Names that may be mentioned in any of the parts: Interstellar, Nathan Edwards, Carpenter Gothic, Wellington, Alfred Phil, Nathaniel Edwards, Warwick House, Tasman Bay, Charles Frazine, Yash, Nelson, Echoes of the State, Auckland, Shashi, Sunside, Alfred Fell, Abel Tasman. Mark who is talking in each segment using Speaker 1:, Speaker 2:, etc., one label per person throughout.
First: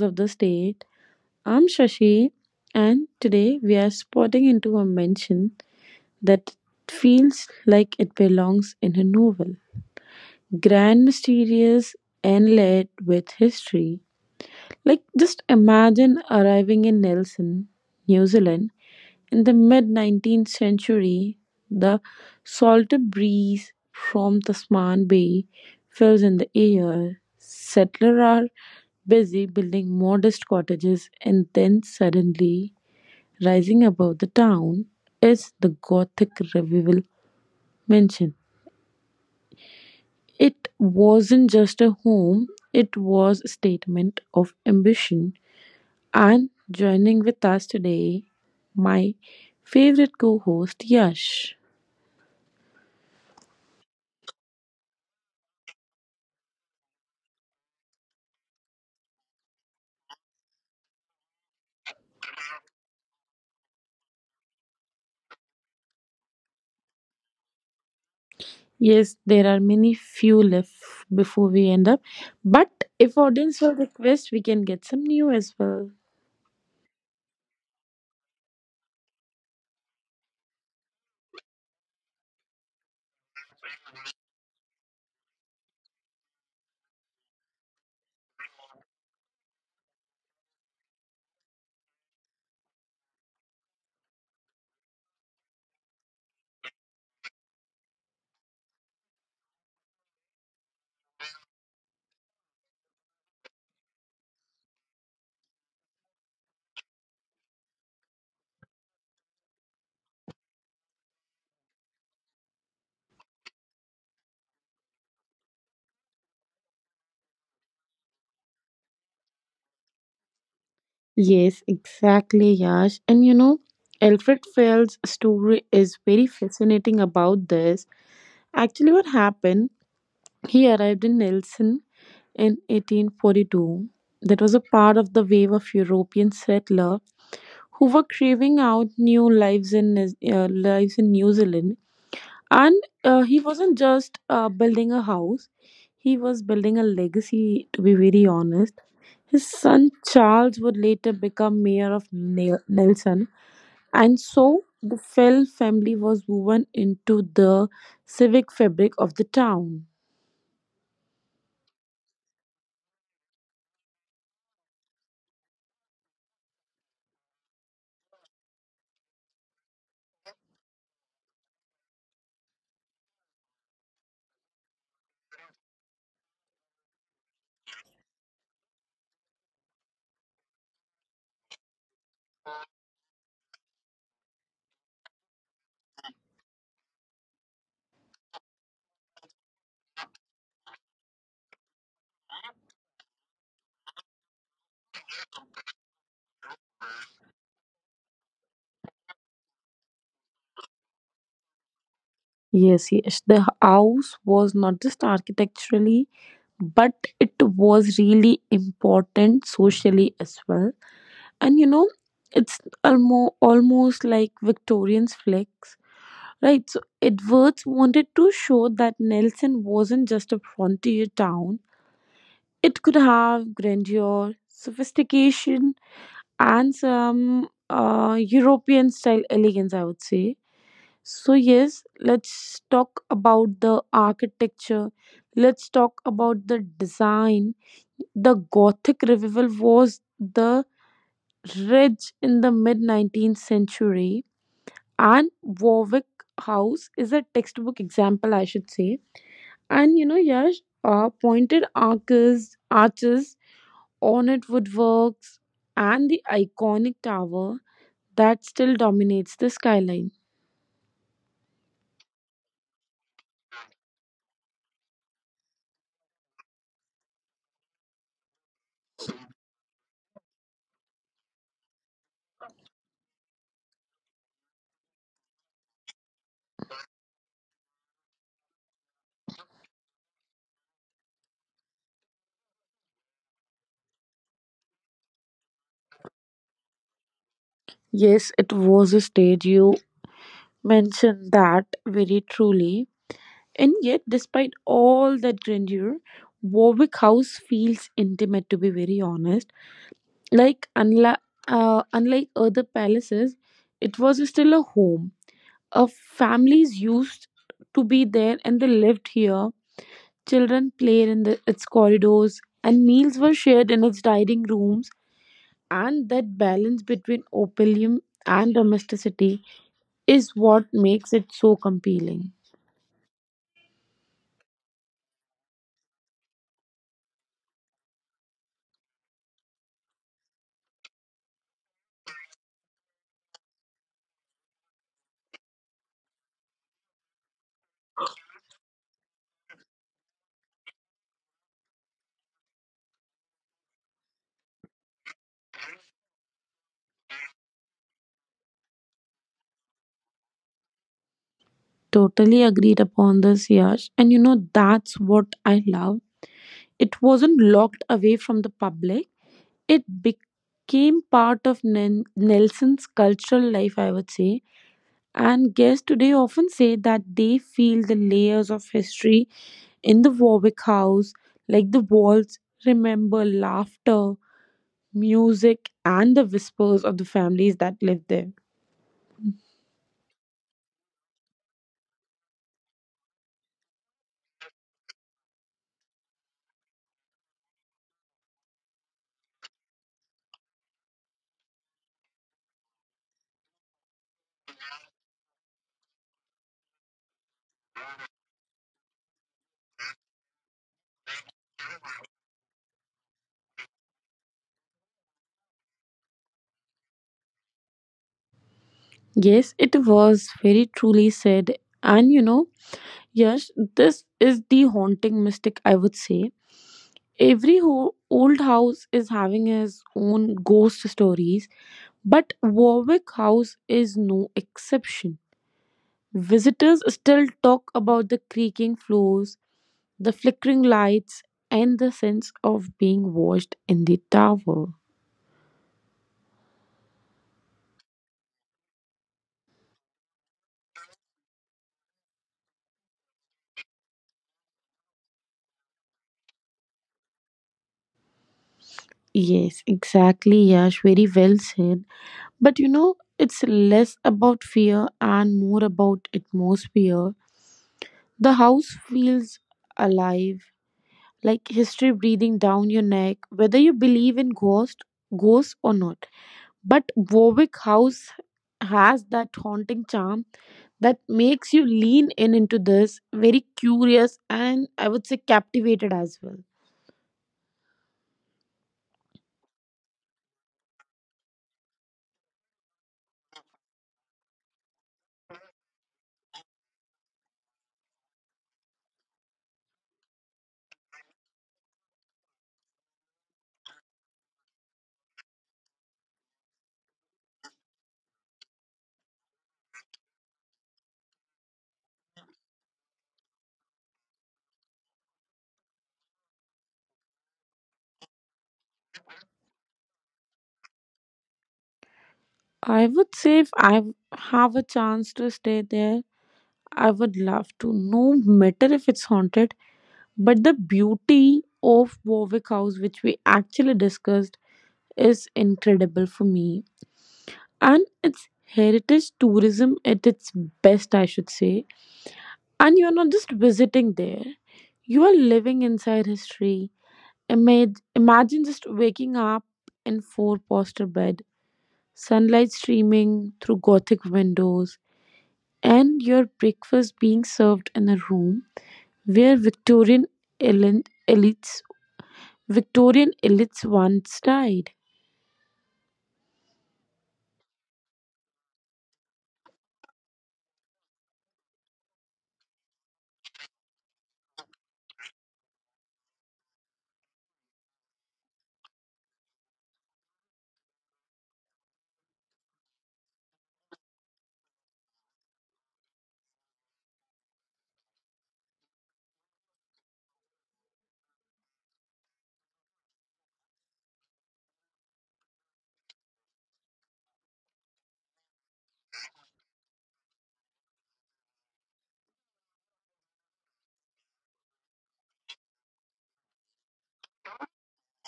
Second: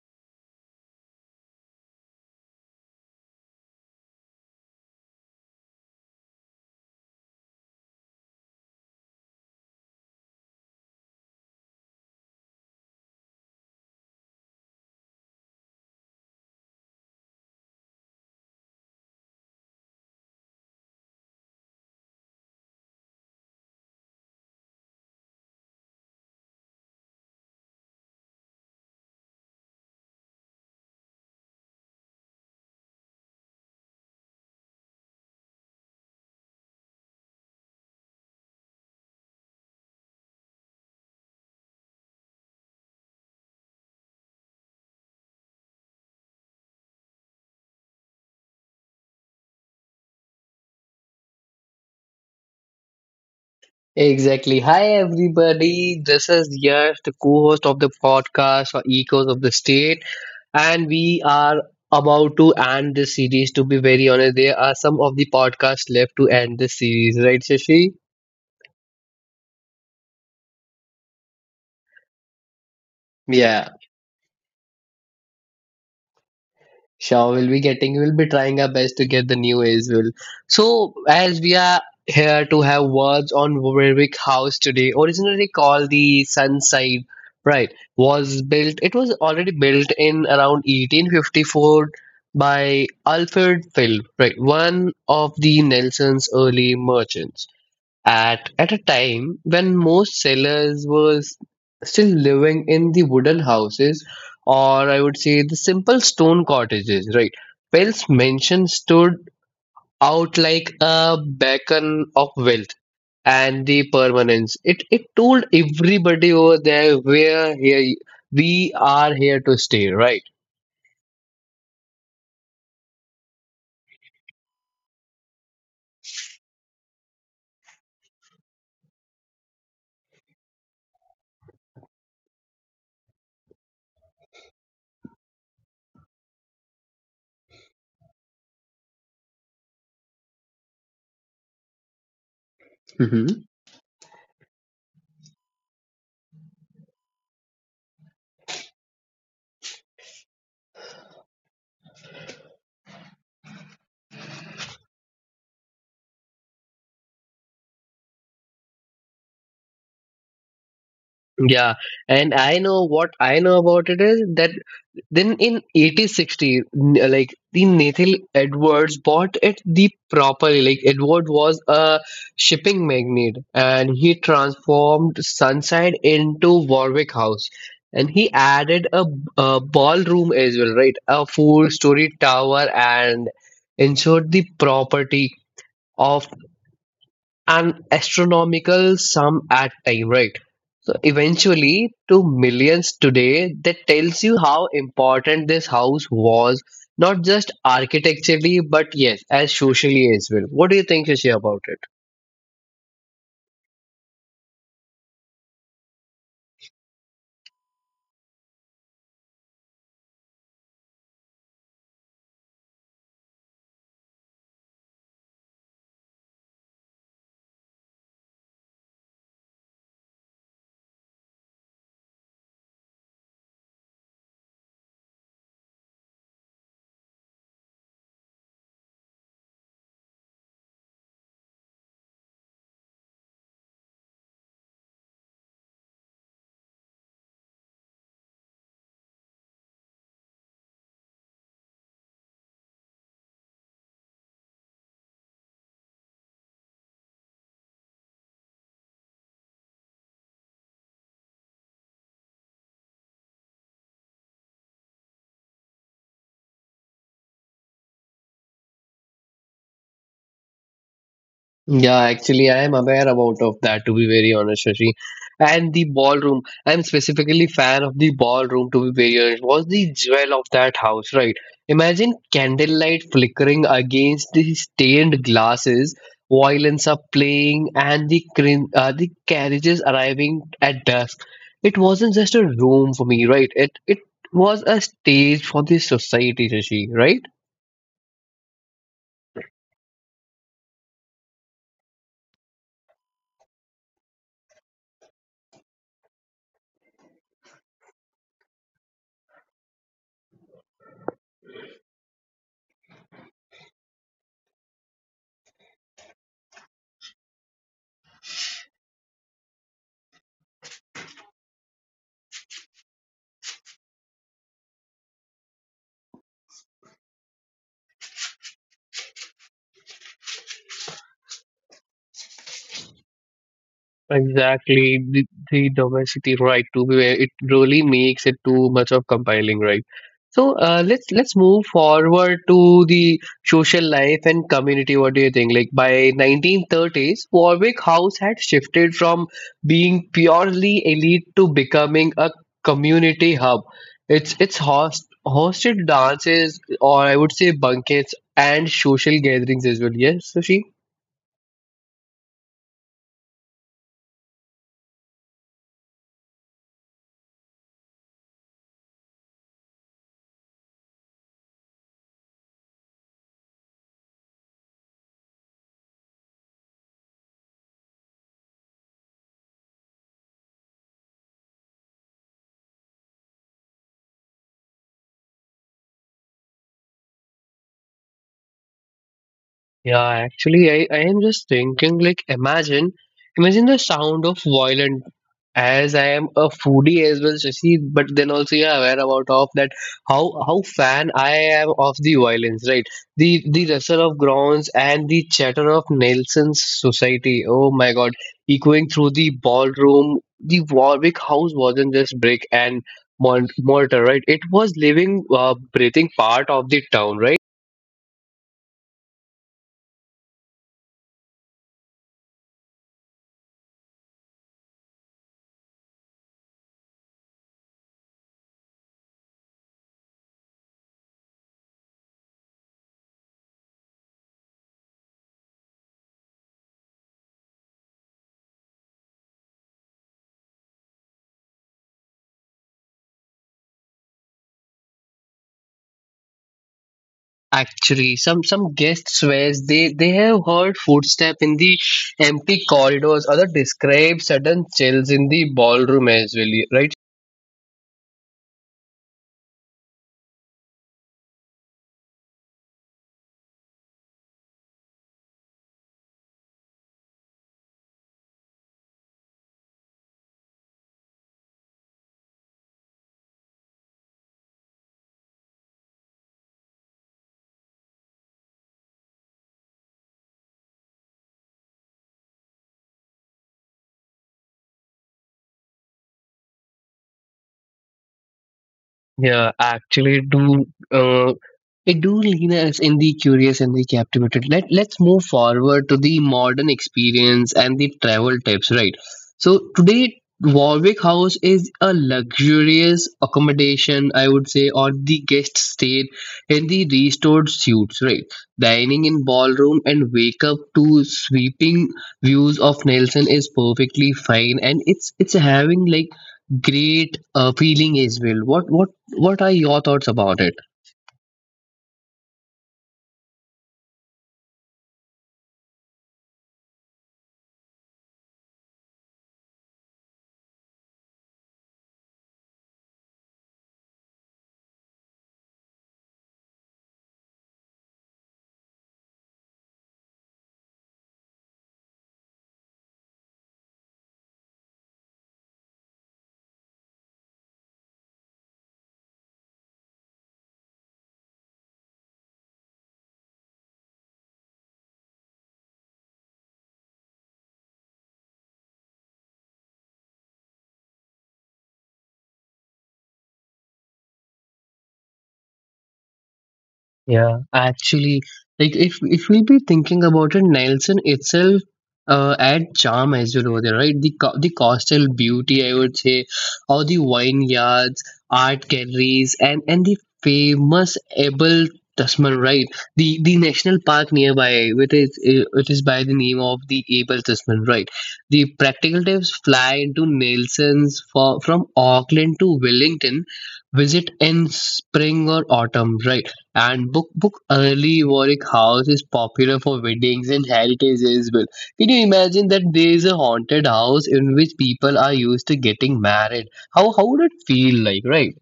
Speaker 1: of the State. I'm Shashi, and today we are spotting into a mention that feels like it belongs in a novel. Grand, mysterious, and layered with history. Like, just imagine arriving in Nelson, New Zealand, in the mid-19th century, the salty breeze from Tasman Bay fills in the air. Settlers are busy building modest cottages, and then suddenly, rising above the town, is the Gothic revival mansion. It wasn't just a home, it was a statement of ambition. And joining with us today, my favorite co host, Yash.
Speaker 2: Exactly. Hi, everybody. This is Yash, the co host of the podcast for Echoes of the State. And we are about to end this series. To be very honest, there are some of the podcasts left to end this series, right, Shashi?
Speaker 1: Yes, there are many few left before we end up. But if
Speaker 2: Yeah,
Speaker 1: audience will request, we can get some new as well.
Speaker 2: sure, we'll be trying our best to get the new as well. So, as we are here to have words on Warwick House today, originally called the Sunside, right? Was built, it was already built in around 1854 by Alfred Phil, right? One of the Nelson's early merchants at a time when most sellers were still living in the wooden houses, or I would say the simple stone cottages, right? Pell's mansion stood out like a beacon of wealth and the permanence. It told everybody over there, we're here, we are here to stay, right?
Speaker 1: Yes, exactly, Yash. And you know, Alfred Fell's story is very fascinating about this. Actually, what happened? He arrived in Nelson in 1842. That was a part of the wave of European settlers who were craving out new lives in New Zealand. and
Speaker 2: hmm
Speaker 1: uh, he wasn't just building a house. He was building a legacy, to be very honest. His son Charles would later become mayor of Nelson. And so the Fell family was woven into the civic fabric of the town.
Speaker 2: yeah, and I know, what I know about it is that then in 1860, like the Nathan Edwards bought it the properly. Like Edward was a shipping magnate, and he transformed Sunside into Warwick House, and he added a ballroom as well, right? A four-story tower, and ensured the property of an astronomical sum at time, right? So eventually to millions today, that tells you how important this house was, not just architecturally, but yes, as socially as well. What do you think, Rishi, about it?
Speaker 1: Yes, yes, the house was not just architecturally, but it was really important socially as well. And you know, it's almost like Victorian's flex. Right, so Edwards wanted to show that Nelson wasn't just a frontier town. It could have grandeur, sophistication, and some European style elegance, I would say. So, yes, let's talk about the architecture, let's talk about the design. The Gothic revival was the rage in the mid 19th century, and Warwick House is a textbook example, I should say. And you know, Yash, pointed arches, ornate woodworks, and the iconic tower that still dominates the skyline.
Speaker 2: Yeah, actually, I am aware about of that. To be very honest, Shashi, and the ballroom. I'm specifically fan of the ballroom. To be very honest, was the jewel of that house, right? Imagine candlelight flickering against the stained glasses, violins are playing, and the carriages arriving at dusk. It wasn't just a room for me, right? It was a stage for the society, Shashi, right?
Speaker 1: Yes, it was a stage. You mentioned that very truly. And yet, despite all that grandeur, Warwick House feels intimate, to be very honest. Like, unlike other palaces, it was still a home uh, families used to be there and they lived here. Children played in the, its corridors, and meals were shared in its dining rooms. And that balance between opium and domesticity is what makes it so compelling.
Speaker 2: Exactly, the domesticity, right? To be where it really makes it too much of compiling, right? So let's move forward to the social life and community. What do you think? Like by 1930s, Warwick House had shifted from being purely elite to becoming a community hub. It's hosted dances, or I would say banquets and social gatherings as well. Yes, Sushi.
Speaker 1: Totally agreed upon this, Yash. And you know, that's what I love. It wasn't locked away from the public, it became part of Nelson's cultural life, I would say. And guests today often say that they feel the layers of history in the Warwick House, like the walls remember laughter, music, and the whispers of the families that lived there.
Speaker 2: Yeah, actually, I am just thinking, like, imagine the sound of violin. As I am a foodie as well, Shashi, but then also you're aware about of that, how fan I am of the violins, right? The rustle of grounds and the chatter of Nelson's society. Oh my God, echoing through the ballroom, the Warwick House wasn't just brick and mortar, right? It was living, breathing part of the town, right?
Speaker 1: Yes, it was very truly said. And you know, yes, this is the haunting mystic, I would say. Every old house is having his own ghost stories, but Warwick House is no exception. Visitors still talk about the creaking floors, the flickering lights, and the sense of being watched in the tower.
Speaker 2: Actually, some guest swears they have heard footsteps in the empty corridors, or they describe sudden chills in the ballroom as well, right?
Speaker 1: Yes, exactly, Yash. Very well said. But you know, it's less about fear and more about atmosphere. The house feels alive, like history breathing down your neck, whether you believe in ghosts or not. But Warwick House has that haunting charm that makes you lean in into this, very curious and I would say captivated as well.
Speaker 2: Yeah, actually, do uh, it do lean us in the curious and the captivated. Let's move forward to the modern experience and the travel tips, right? So today, Warwick House is a luxurious accommodation, I would say, or the guest stayed in the restored suites, right? Dining in ballroom and wake up to sweeping views of Nelson is perfectly fine, and it's having like great feeling as well. What are your thoughts about it?
Speaker 1: I would say if I have a chance to stay there, I would love to. No matter if it's haunted, but the beauty of Warwick House, which we actually discussed, is incredible for me. And it's heritage tourism at its best, I should say. And you're not just visiting there, you are living inside history. Imagine just waking up in four-poster bed, sunlight streaming through gothic windows, and your breakfast being served in a room where elin- elites Victorian elites once died.
Speaker 2: Yeah, actually, like if we be thinking about it, Nelson itself add charm as well over there, right? The coastal beauty, I would say, or the vineyards, art galleries, and the famous Abel Tasman, right? The national park nearby, which is by the name of the Abel Tasman, right? The practical tips fly into Nelson's for from Auckland to Wellington, visit in spring or autumn, right? And book early Warwick House is popular for weddings and heritage as well. Can you imagine that there is a haunted house in which people are used to getting married? How would it feel like, right?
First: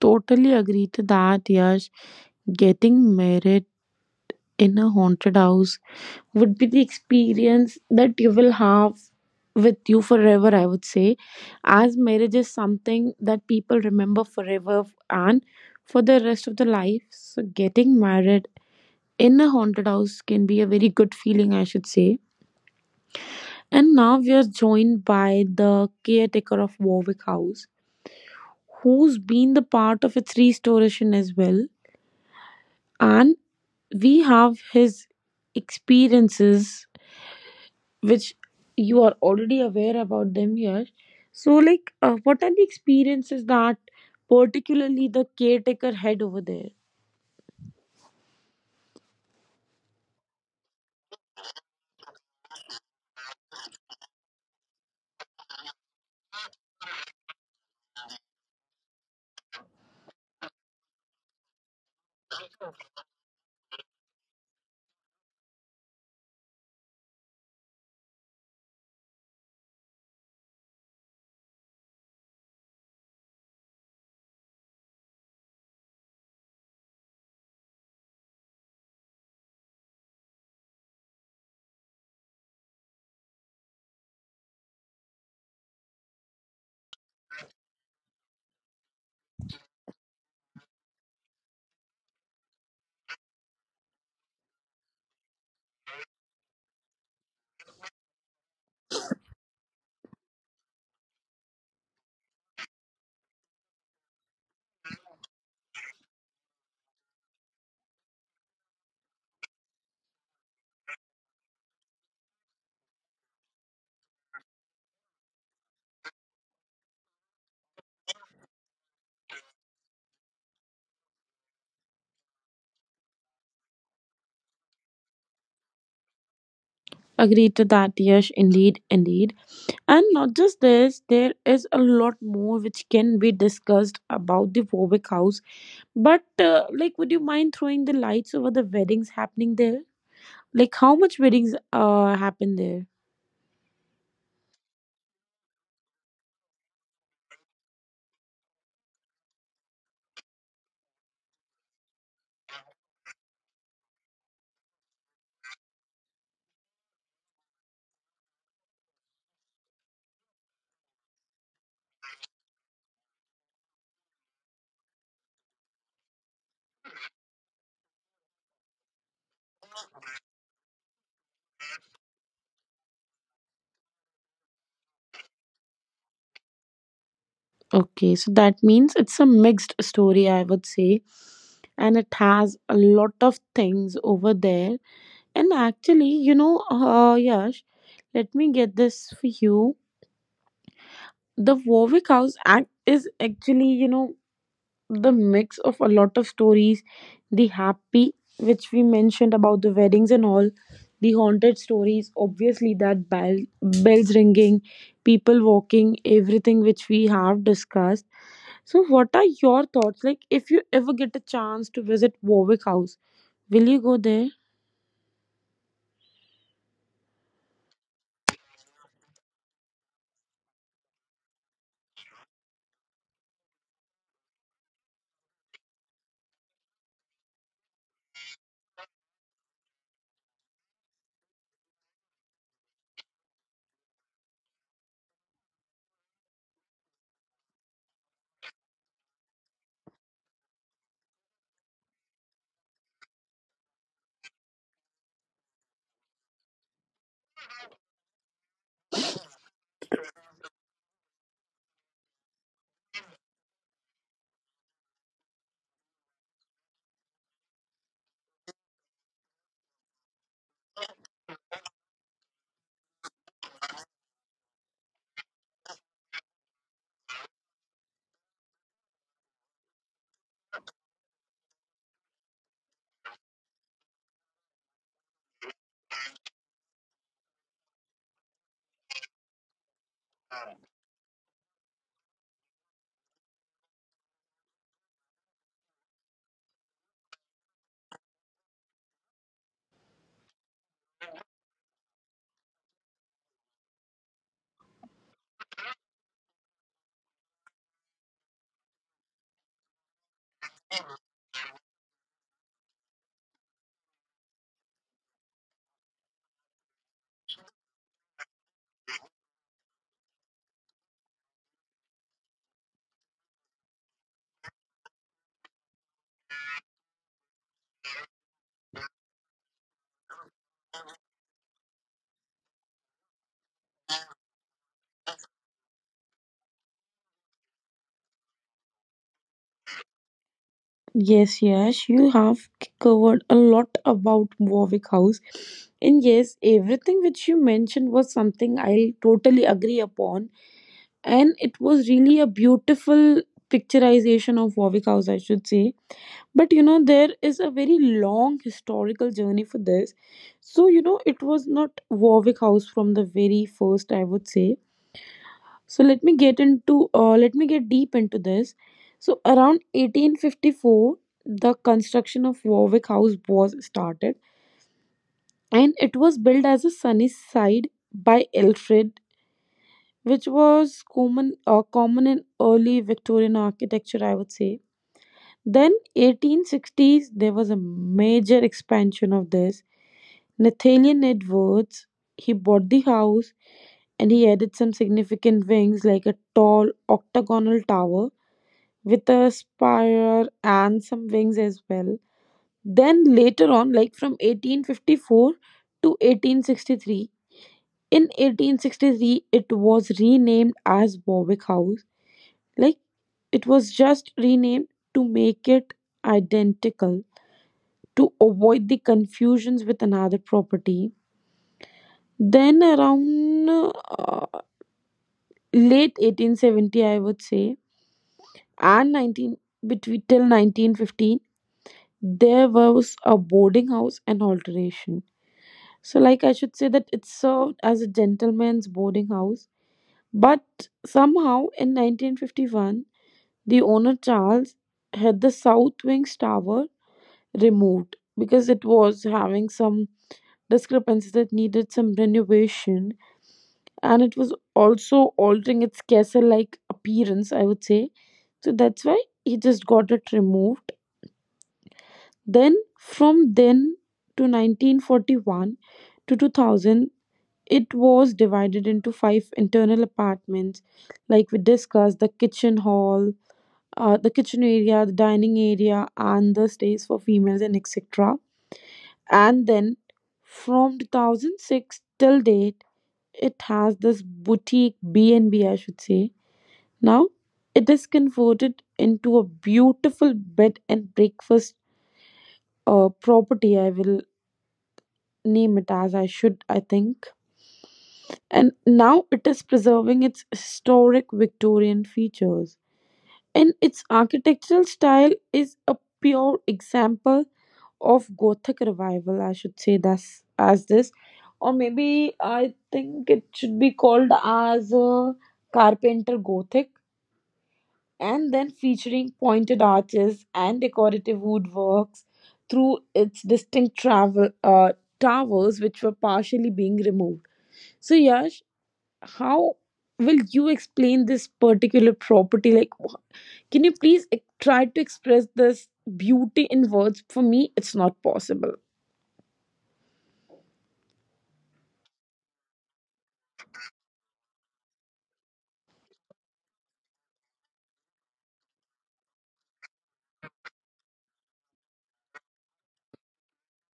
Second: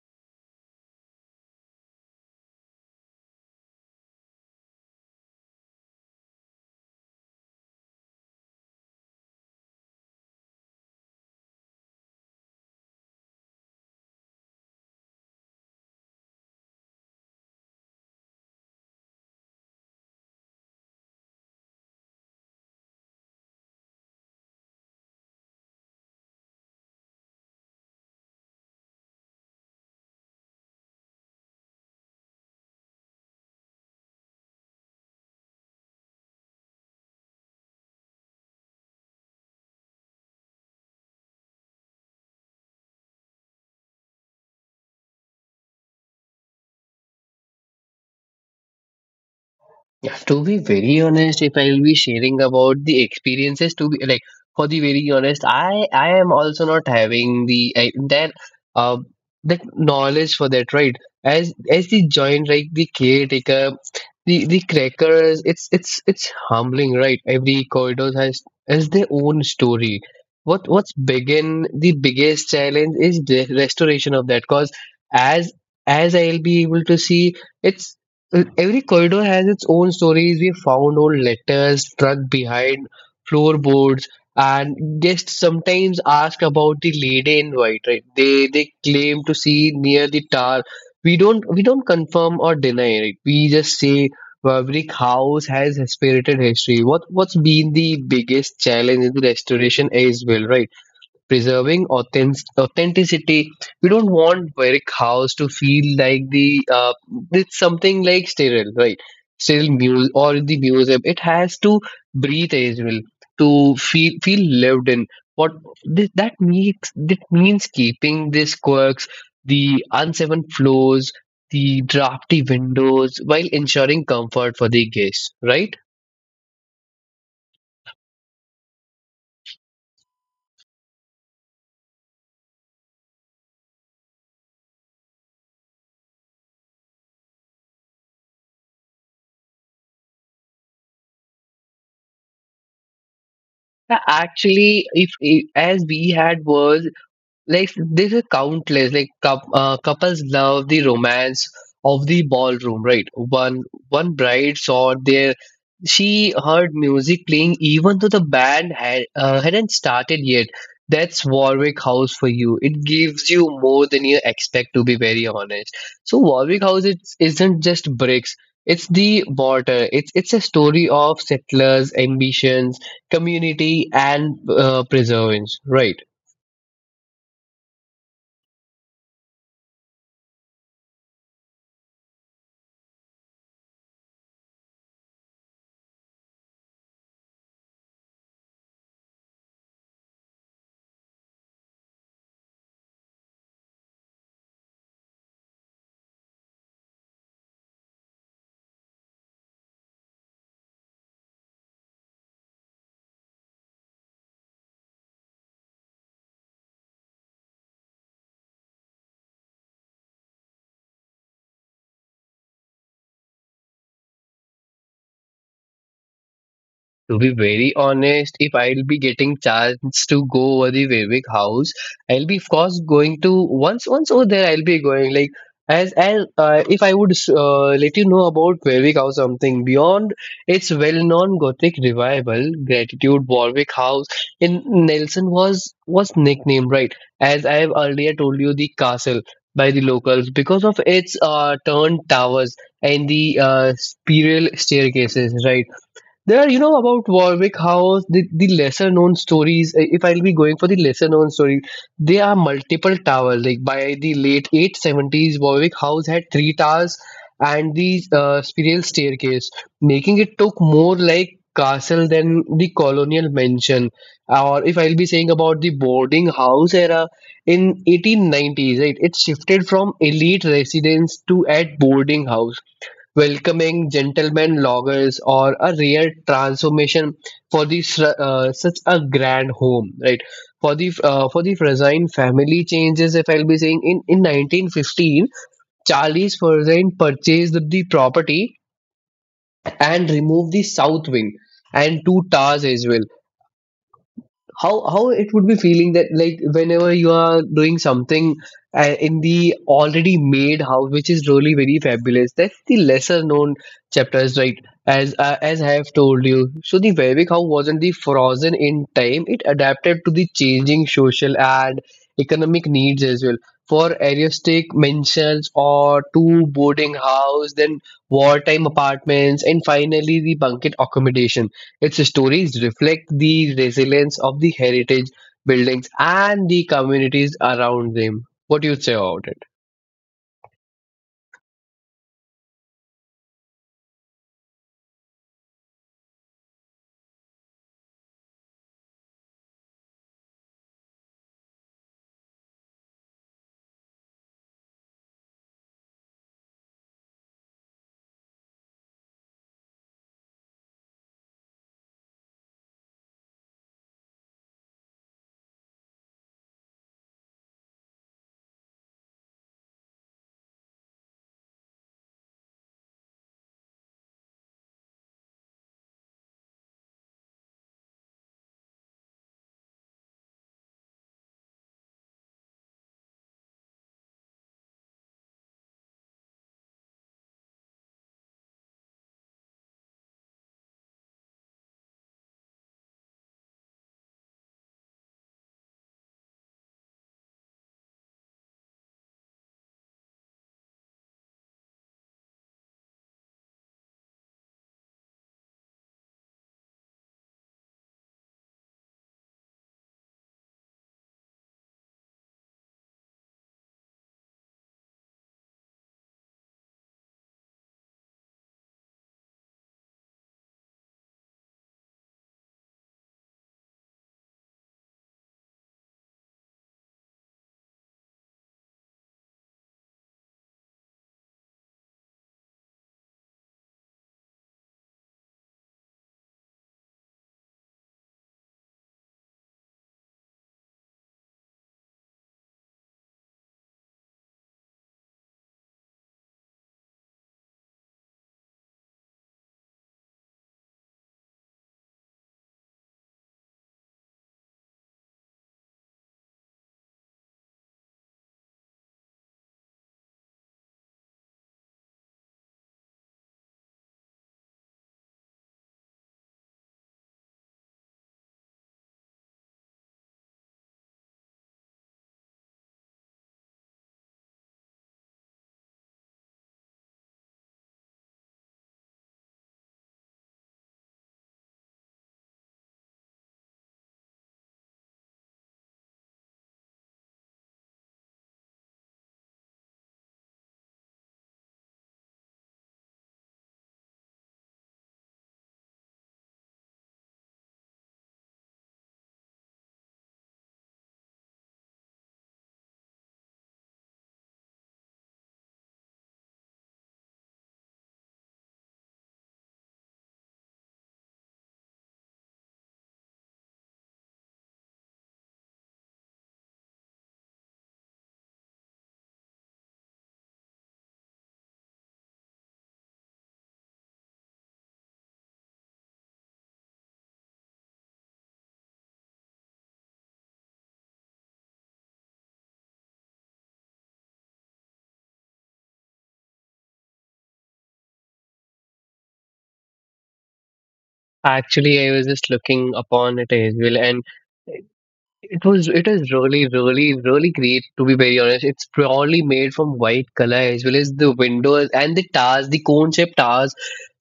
Speaker 1: Totally agree to that, Yash. Getting married in a haunted house would be the experience that you will have with you forever, I would say, as marriage is something that people remember forever and for the rest of their life. So getting married in a haunted house can be a very good feeling, I should say. And now we are joined by the caretaker of Warwick House, who's been the part of its restoration as well, and we have his experiences which you are already aware about them here. So, like, what are the experiences that particularly the caretaker had over there?
Speaker 2: Yeah, to be very honest, if I'll be sharing about the experiences, to be like for the very honest, I am also not having the I, that uh that knowledge for that, right? As the joint, like the caretaker, the crackers, it's humbling, right? Every corridor has their own story. What what's begin the biggest challenge is the restoration of that, cause as as I'll be able to see, it's every corridor has its own stories. We found old letters struck behind floorboards, and guests sometimes ask about the lady in white. Right? They claim to see near the tower. We don't confirm or deny. Right? We just say brick house has spirited history. What what's been the biggest challenge in the restoration as well? Right? Preserving authenticity. We don't want Warwick House to feel like the it's something like sterile, right? Sterile muse or the museum. It has to breathe as well to feel lived in. What this, that makes that means keeping these quirks, the unseen floors, the drafty windows, while ensuring comfort for the guests, right?
Speaker 1: Agree to that, Yash, indeed, indeed. And not just this, there is a lot more which can be discussed about the Warwick House. But, like, would you mind throwing the lights over the weddings happening there? Like, how much weddings happen there?
Speaker 2: Actually, if I- as we had was like there are countless like couples love the romance of the ballroom, right? One bride saw their she heard music playing even though the band hadn't started yet. That's Warwick House for you. It gives you more than you expect, to be very honest. So Warwick House, it isn't just bricks, it's the water. It's a story of settlers ambitions, community, and preservance, right?
Speaker 1: Okay, so that means it's a mixed story, I would say, and it has a lot of things over there. And actually, you know, Yash, let me get this for you. The Warwick House Act is actually, you know, the mix of a lot of stories, the happy, which we mentioned about the weddings and all, the haunted stories, obviously, that bells ringing, people walking, everything which we have discussed. So, what are your thoughts? Like, if you ever get a chance to visit Warwick House, will you go there?
Speaker 2: To be very honest, if I'll be getting chance to go over the Vivek house, I'll be of course going to once over there. I'll be going like as if I would let you know about Vivek house something beyond its well-known Gothic revival. Gratitude Warwick House in Nelson was nicknamed, right? As I have earlier told you, the castle, by the locals because of its turned towers and the spiral staircases, right? There are, you know, about Warwick House, the lesser known stories. If I'll be going for the lesser known story, there are multiple towers. Like by the late 870s, Warwick House had three towers and the spiral staircase, making it look more like castle than the colonial mansion. Or if I'll be saying about the boarding house era in 1890s, right, it shifted from elite residence to at boarding house welcoming gentleman loggers, or a rare transformation for such a grand home, right? For the Frazine family changes, if I'll be saying, in 1915 Charles Frazine purchased the property and removed the south wing and two towers as well. How it would be feeling that, like, whenever you are doing something in the already made house, which is really very fabulous. That's the lesser known chapters, right? As I have told you, so the Warwick house wasn't the frozen in time, it adapted to the changing social and economic needs as well. For aristocratic mansions or two boarding house, then wartime apartments, and finally the bunket accommodation. Its stories reflect the resilience of the heritage buildings and the communities around them. What do you say about it?
Speaker 1: Yes, yes, you have covered a lot about Warwick House. And yes, everything which you mentioned was something I totally agree upon. And it was really a beautiful picturization of Warwick House, I should say. But you know, there is a very long historical journey for this. So, you know, it was not Warwick House from the very first, I would say. So let me get deep into this. So around 1854, the construction of Warwick House was started, and it was built as a sunny side by Alfred, which was common in early Victorian architecture, I would say. Then 1860s, there was a major expansion of this. Nathaniel Edwards, he bought the house and he added some significant wings like a tall octagonal tower with a spire and some wings as well. Then later on, like from 1854 to 1863, in 1863 it was renamed as Warwick House. Like it was just renamed to make it identical to avoid the confusions with another property. Then around late 1870, I would say, and 19 between till 1915, there was a boarding house and alteration. So, like, I should say that it served as a gentleman's boarding house. But somehow, in 1951, the owner Charles had the south wing's tower removed because it was having some discrepancies that needed some renovation, and it was also altering its castle like appearance, I would say. So, that's why he just got it removed. Then, from then to 1941 to 2000, it was divided into five internal apartments, like we discussed the kitchen hall, the kitchen area, the dining area, and the stays for females, and etc. And then from 2006 till date, it has this boutique b and B, I should say. Now, it is converted into a beautiful bed and breakfast property, I will name it as I should, I think. And now it is preserving its historic Victorian features. And its architectural style is a pure example of Gothic revival, I should say this as this. Or maybe I think it should be called as a Carpenter Gothic, and then featuring pointed arches and decorative woodworks through its distinct travel towers which were partially being removed. So, Yash, how will you explain this particular property? Like, can you please try to express this beauty in words? For me, it's not possible.
Speaker 2: Actually, I was just looking upon it as well, and it was it is really, really, really great, to be very honest. It's probably made from white color, as well as the windows and the towers, the cone shaped towers.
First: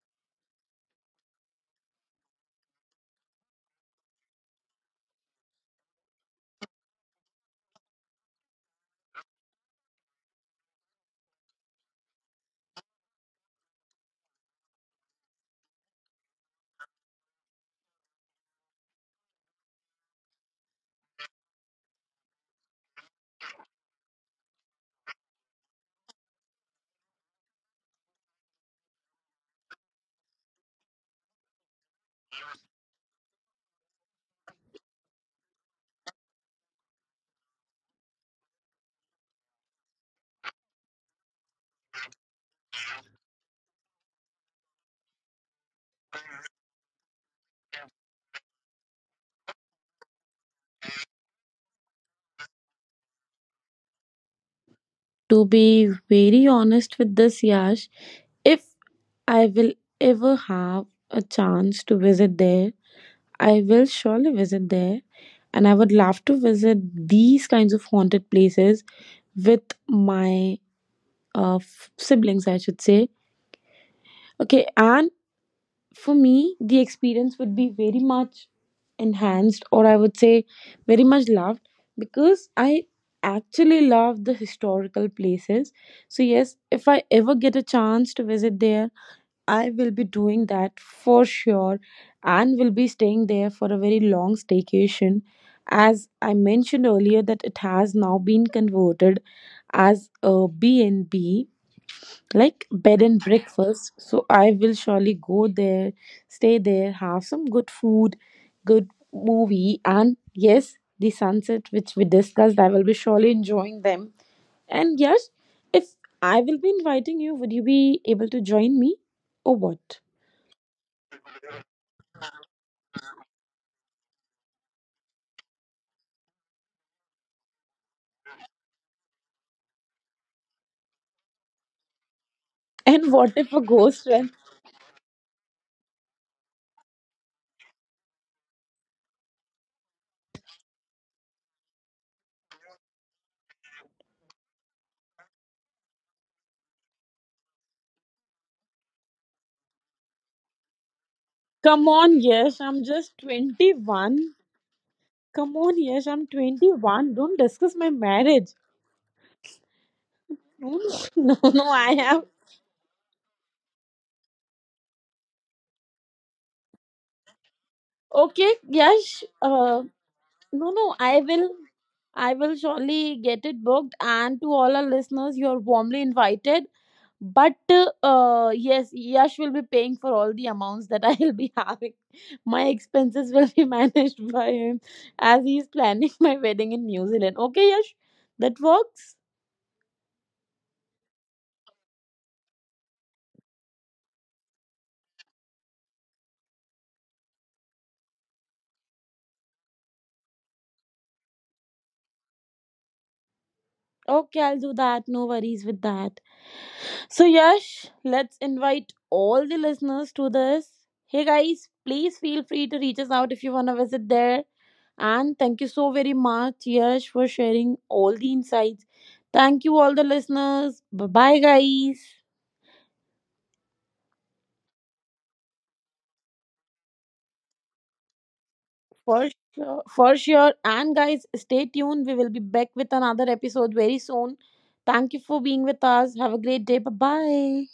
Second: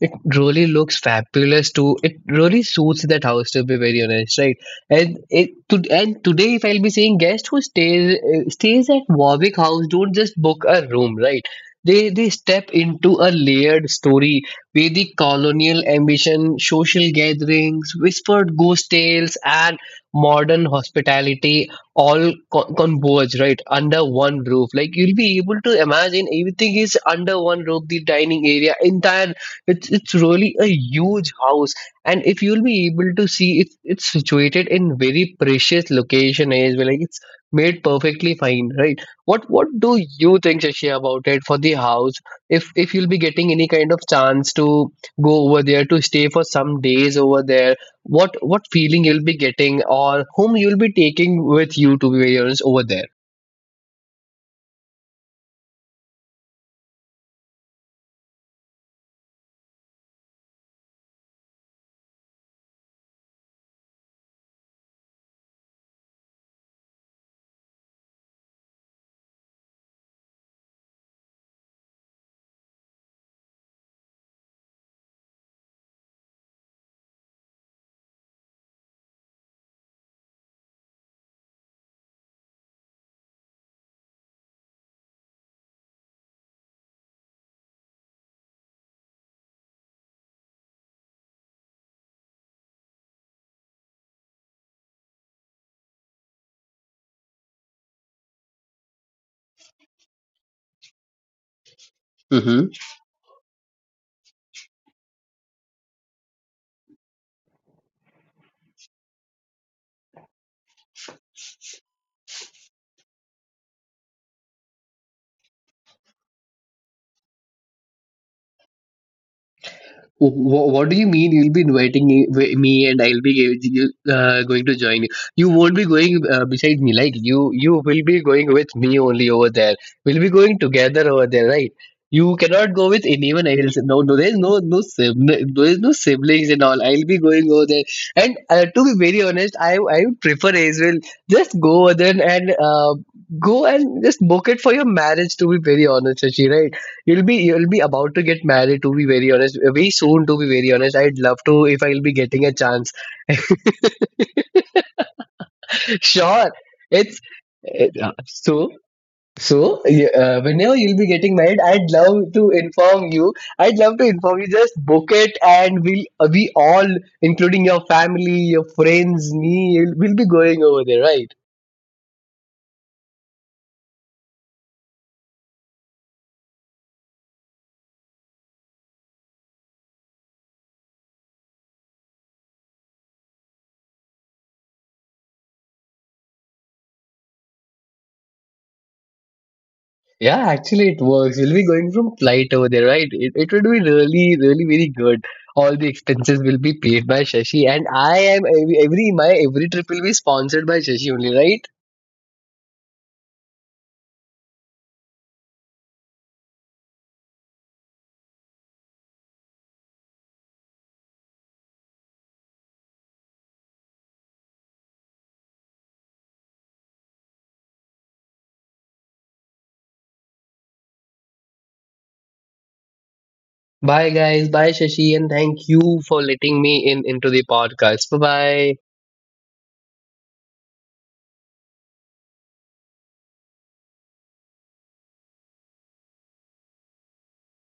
Speaker 2: It really looks fabulous too. It really suits that house, to be very honest, right? And it to, and today, if I'll be saying, guest who stays at Warwick House don't just book a room, right? They step into a layered story where the colonial ambition, social gatherings, whispered ghost tales, and modern hospitality all converge right under one roof. Like, you'll be able to imagine everything is under one roof, the dining area entire. It's really a huge house, and if you'll be able to see it, it's situated in very precious location as well. Like it's made perfectly fine, right? What do you think, Shashi, about it? For the house, if you'll be getting any kind of chance to go over there to stay for some days over there, what feeling you'll be getting, or whom you'll be taking with you, to be very honest, over
Speaker 1: To be very honest with this, Yash, if I will ever have a chance to visit there, I will surely visit there. And I would love to visit these kinds of haunted places with my siblings, I should say. Okay, and for me, the experience would be very much enhanced, or I would say very much loved, because I actually love the historical places. So, yes, if I ever get a chance to visit there, I will be doing that for sure and will be staying there for a very long staycation. As I mentioned earlier, that it has now been converted as a B and b, like
Speaker 2: there.
Speaker 1: bed and breakfast. So I will surely go there, stay there, have some good food, good movie, and yes, the sunset which we discussed. I will be surely enjoying them. And yes, if I will be inviting you, would you be able to join me or what?
Speaker 2: What do you mean? You'll be inviting me, and I'll be going to join you. You won't be going beside me, like You will be going with me only over there. We'll be going together over there, right? You cannot go with
Speaker 1: And what
Speaker 2: anyone
Speaker 1: if a
Speaker 2: else. No,
Speaker 1: ghost
Speaker 2: no,
Speaker 1: friend?
Speaker 2: there's no sibling, there's no siblings and all. I'll be going over there. And To be very honest, I would prefer as well. Just go over there and go and just book it for your marriage. To be very honest, Shashi, right? You'll be about to get married, to be very honest. Very soon, to be very honest. I'd love to if
Speaker 1: Come
Speaker 2: I'll be
Speaker 1: on,
Speaker 2: getting a
Speaker 1: yes, I'm
Speaker 2: chance.
Speaker 1: just 21. Come on, yes, I'm
Speaker 2: Sure.
Speaker 1: 21.
Speaker 2: It's
Speaker 1: Don't discuss my
Speaker 2: it,
Speaker 1: marriage.
Speaker 2: so so y- Whenever
Speaker 1: No,
Speaker 2: you'll be getting
Speaker 1: no, no,
Speaker 2: married,
Speaker 1: no,
Speaker 2: I'd
Speaker 1: I have.
Speaker 2: love to inform you. I'd love to inform you. Just book it, and we all, including your family,
Speaker 1: Okay,
Speaker 2: your
Speaker 1: yes,
Speaker 2: friends, me, we'll be going
Speaker 1: no,
Speaker 2: over
Speaker 1: no,
Speaker 2: there,
Speaker 1: I
Speaker 2: right?
Speaker 1: will. I will surely get it booked. And to all our listeners, you're warmly invited. But yes, Yash will be paying for all the amounts that I'll be having. My expenses will be managed by him as he's planning my wedding in New Zealand. Okay, Yash, that works.
Speaker 2: Yeah, actually, it works. We'll be going from flight over there, right? It would be really, really, very good. All the expenses will be paid by Shashi, and I am every trip will be sponsored by Shashi only, right?
Speaker 1: Okay, I'll do that. No worries with that. So, Yash, let's invite all the listeners to this. Hey guys, please feel free to reach us out if you want to visit there. And thank you so very much, Yash, for sharing all the insights. Thank you, all the listeners. Bye bye, guys.
Speaker 2: Bye, guys. Bye, Shashi, and thank you for letting me in into the podcast. Bye, bye.
Speaker 1: For sure, for sure. And guys, stay tuned. We will be back with another episode very soon. Thank you for being with us. Have a great day. Bye bye.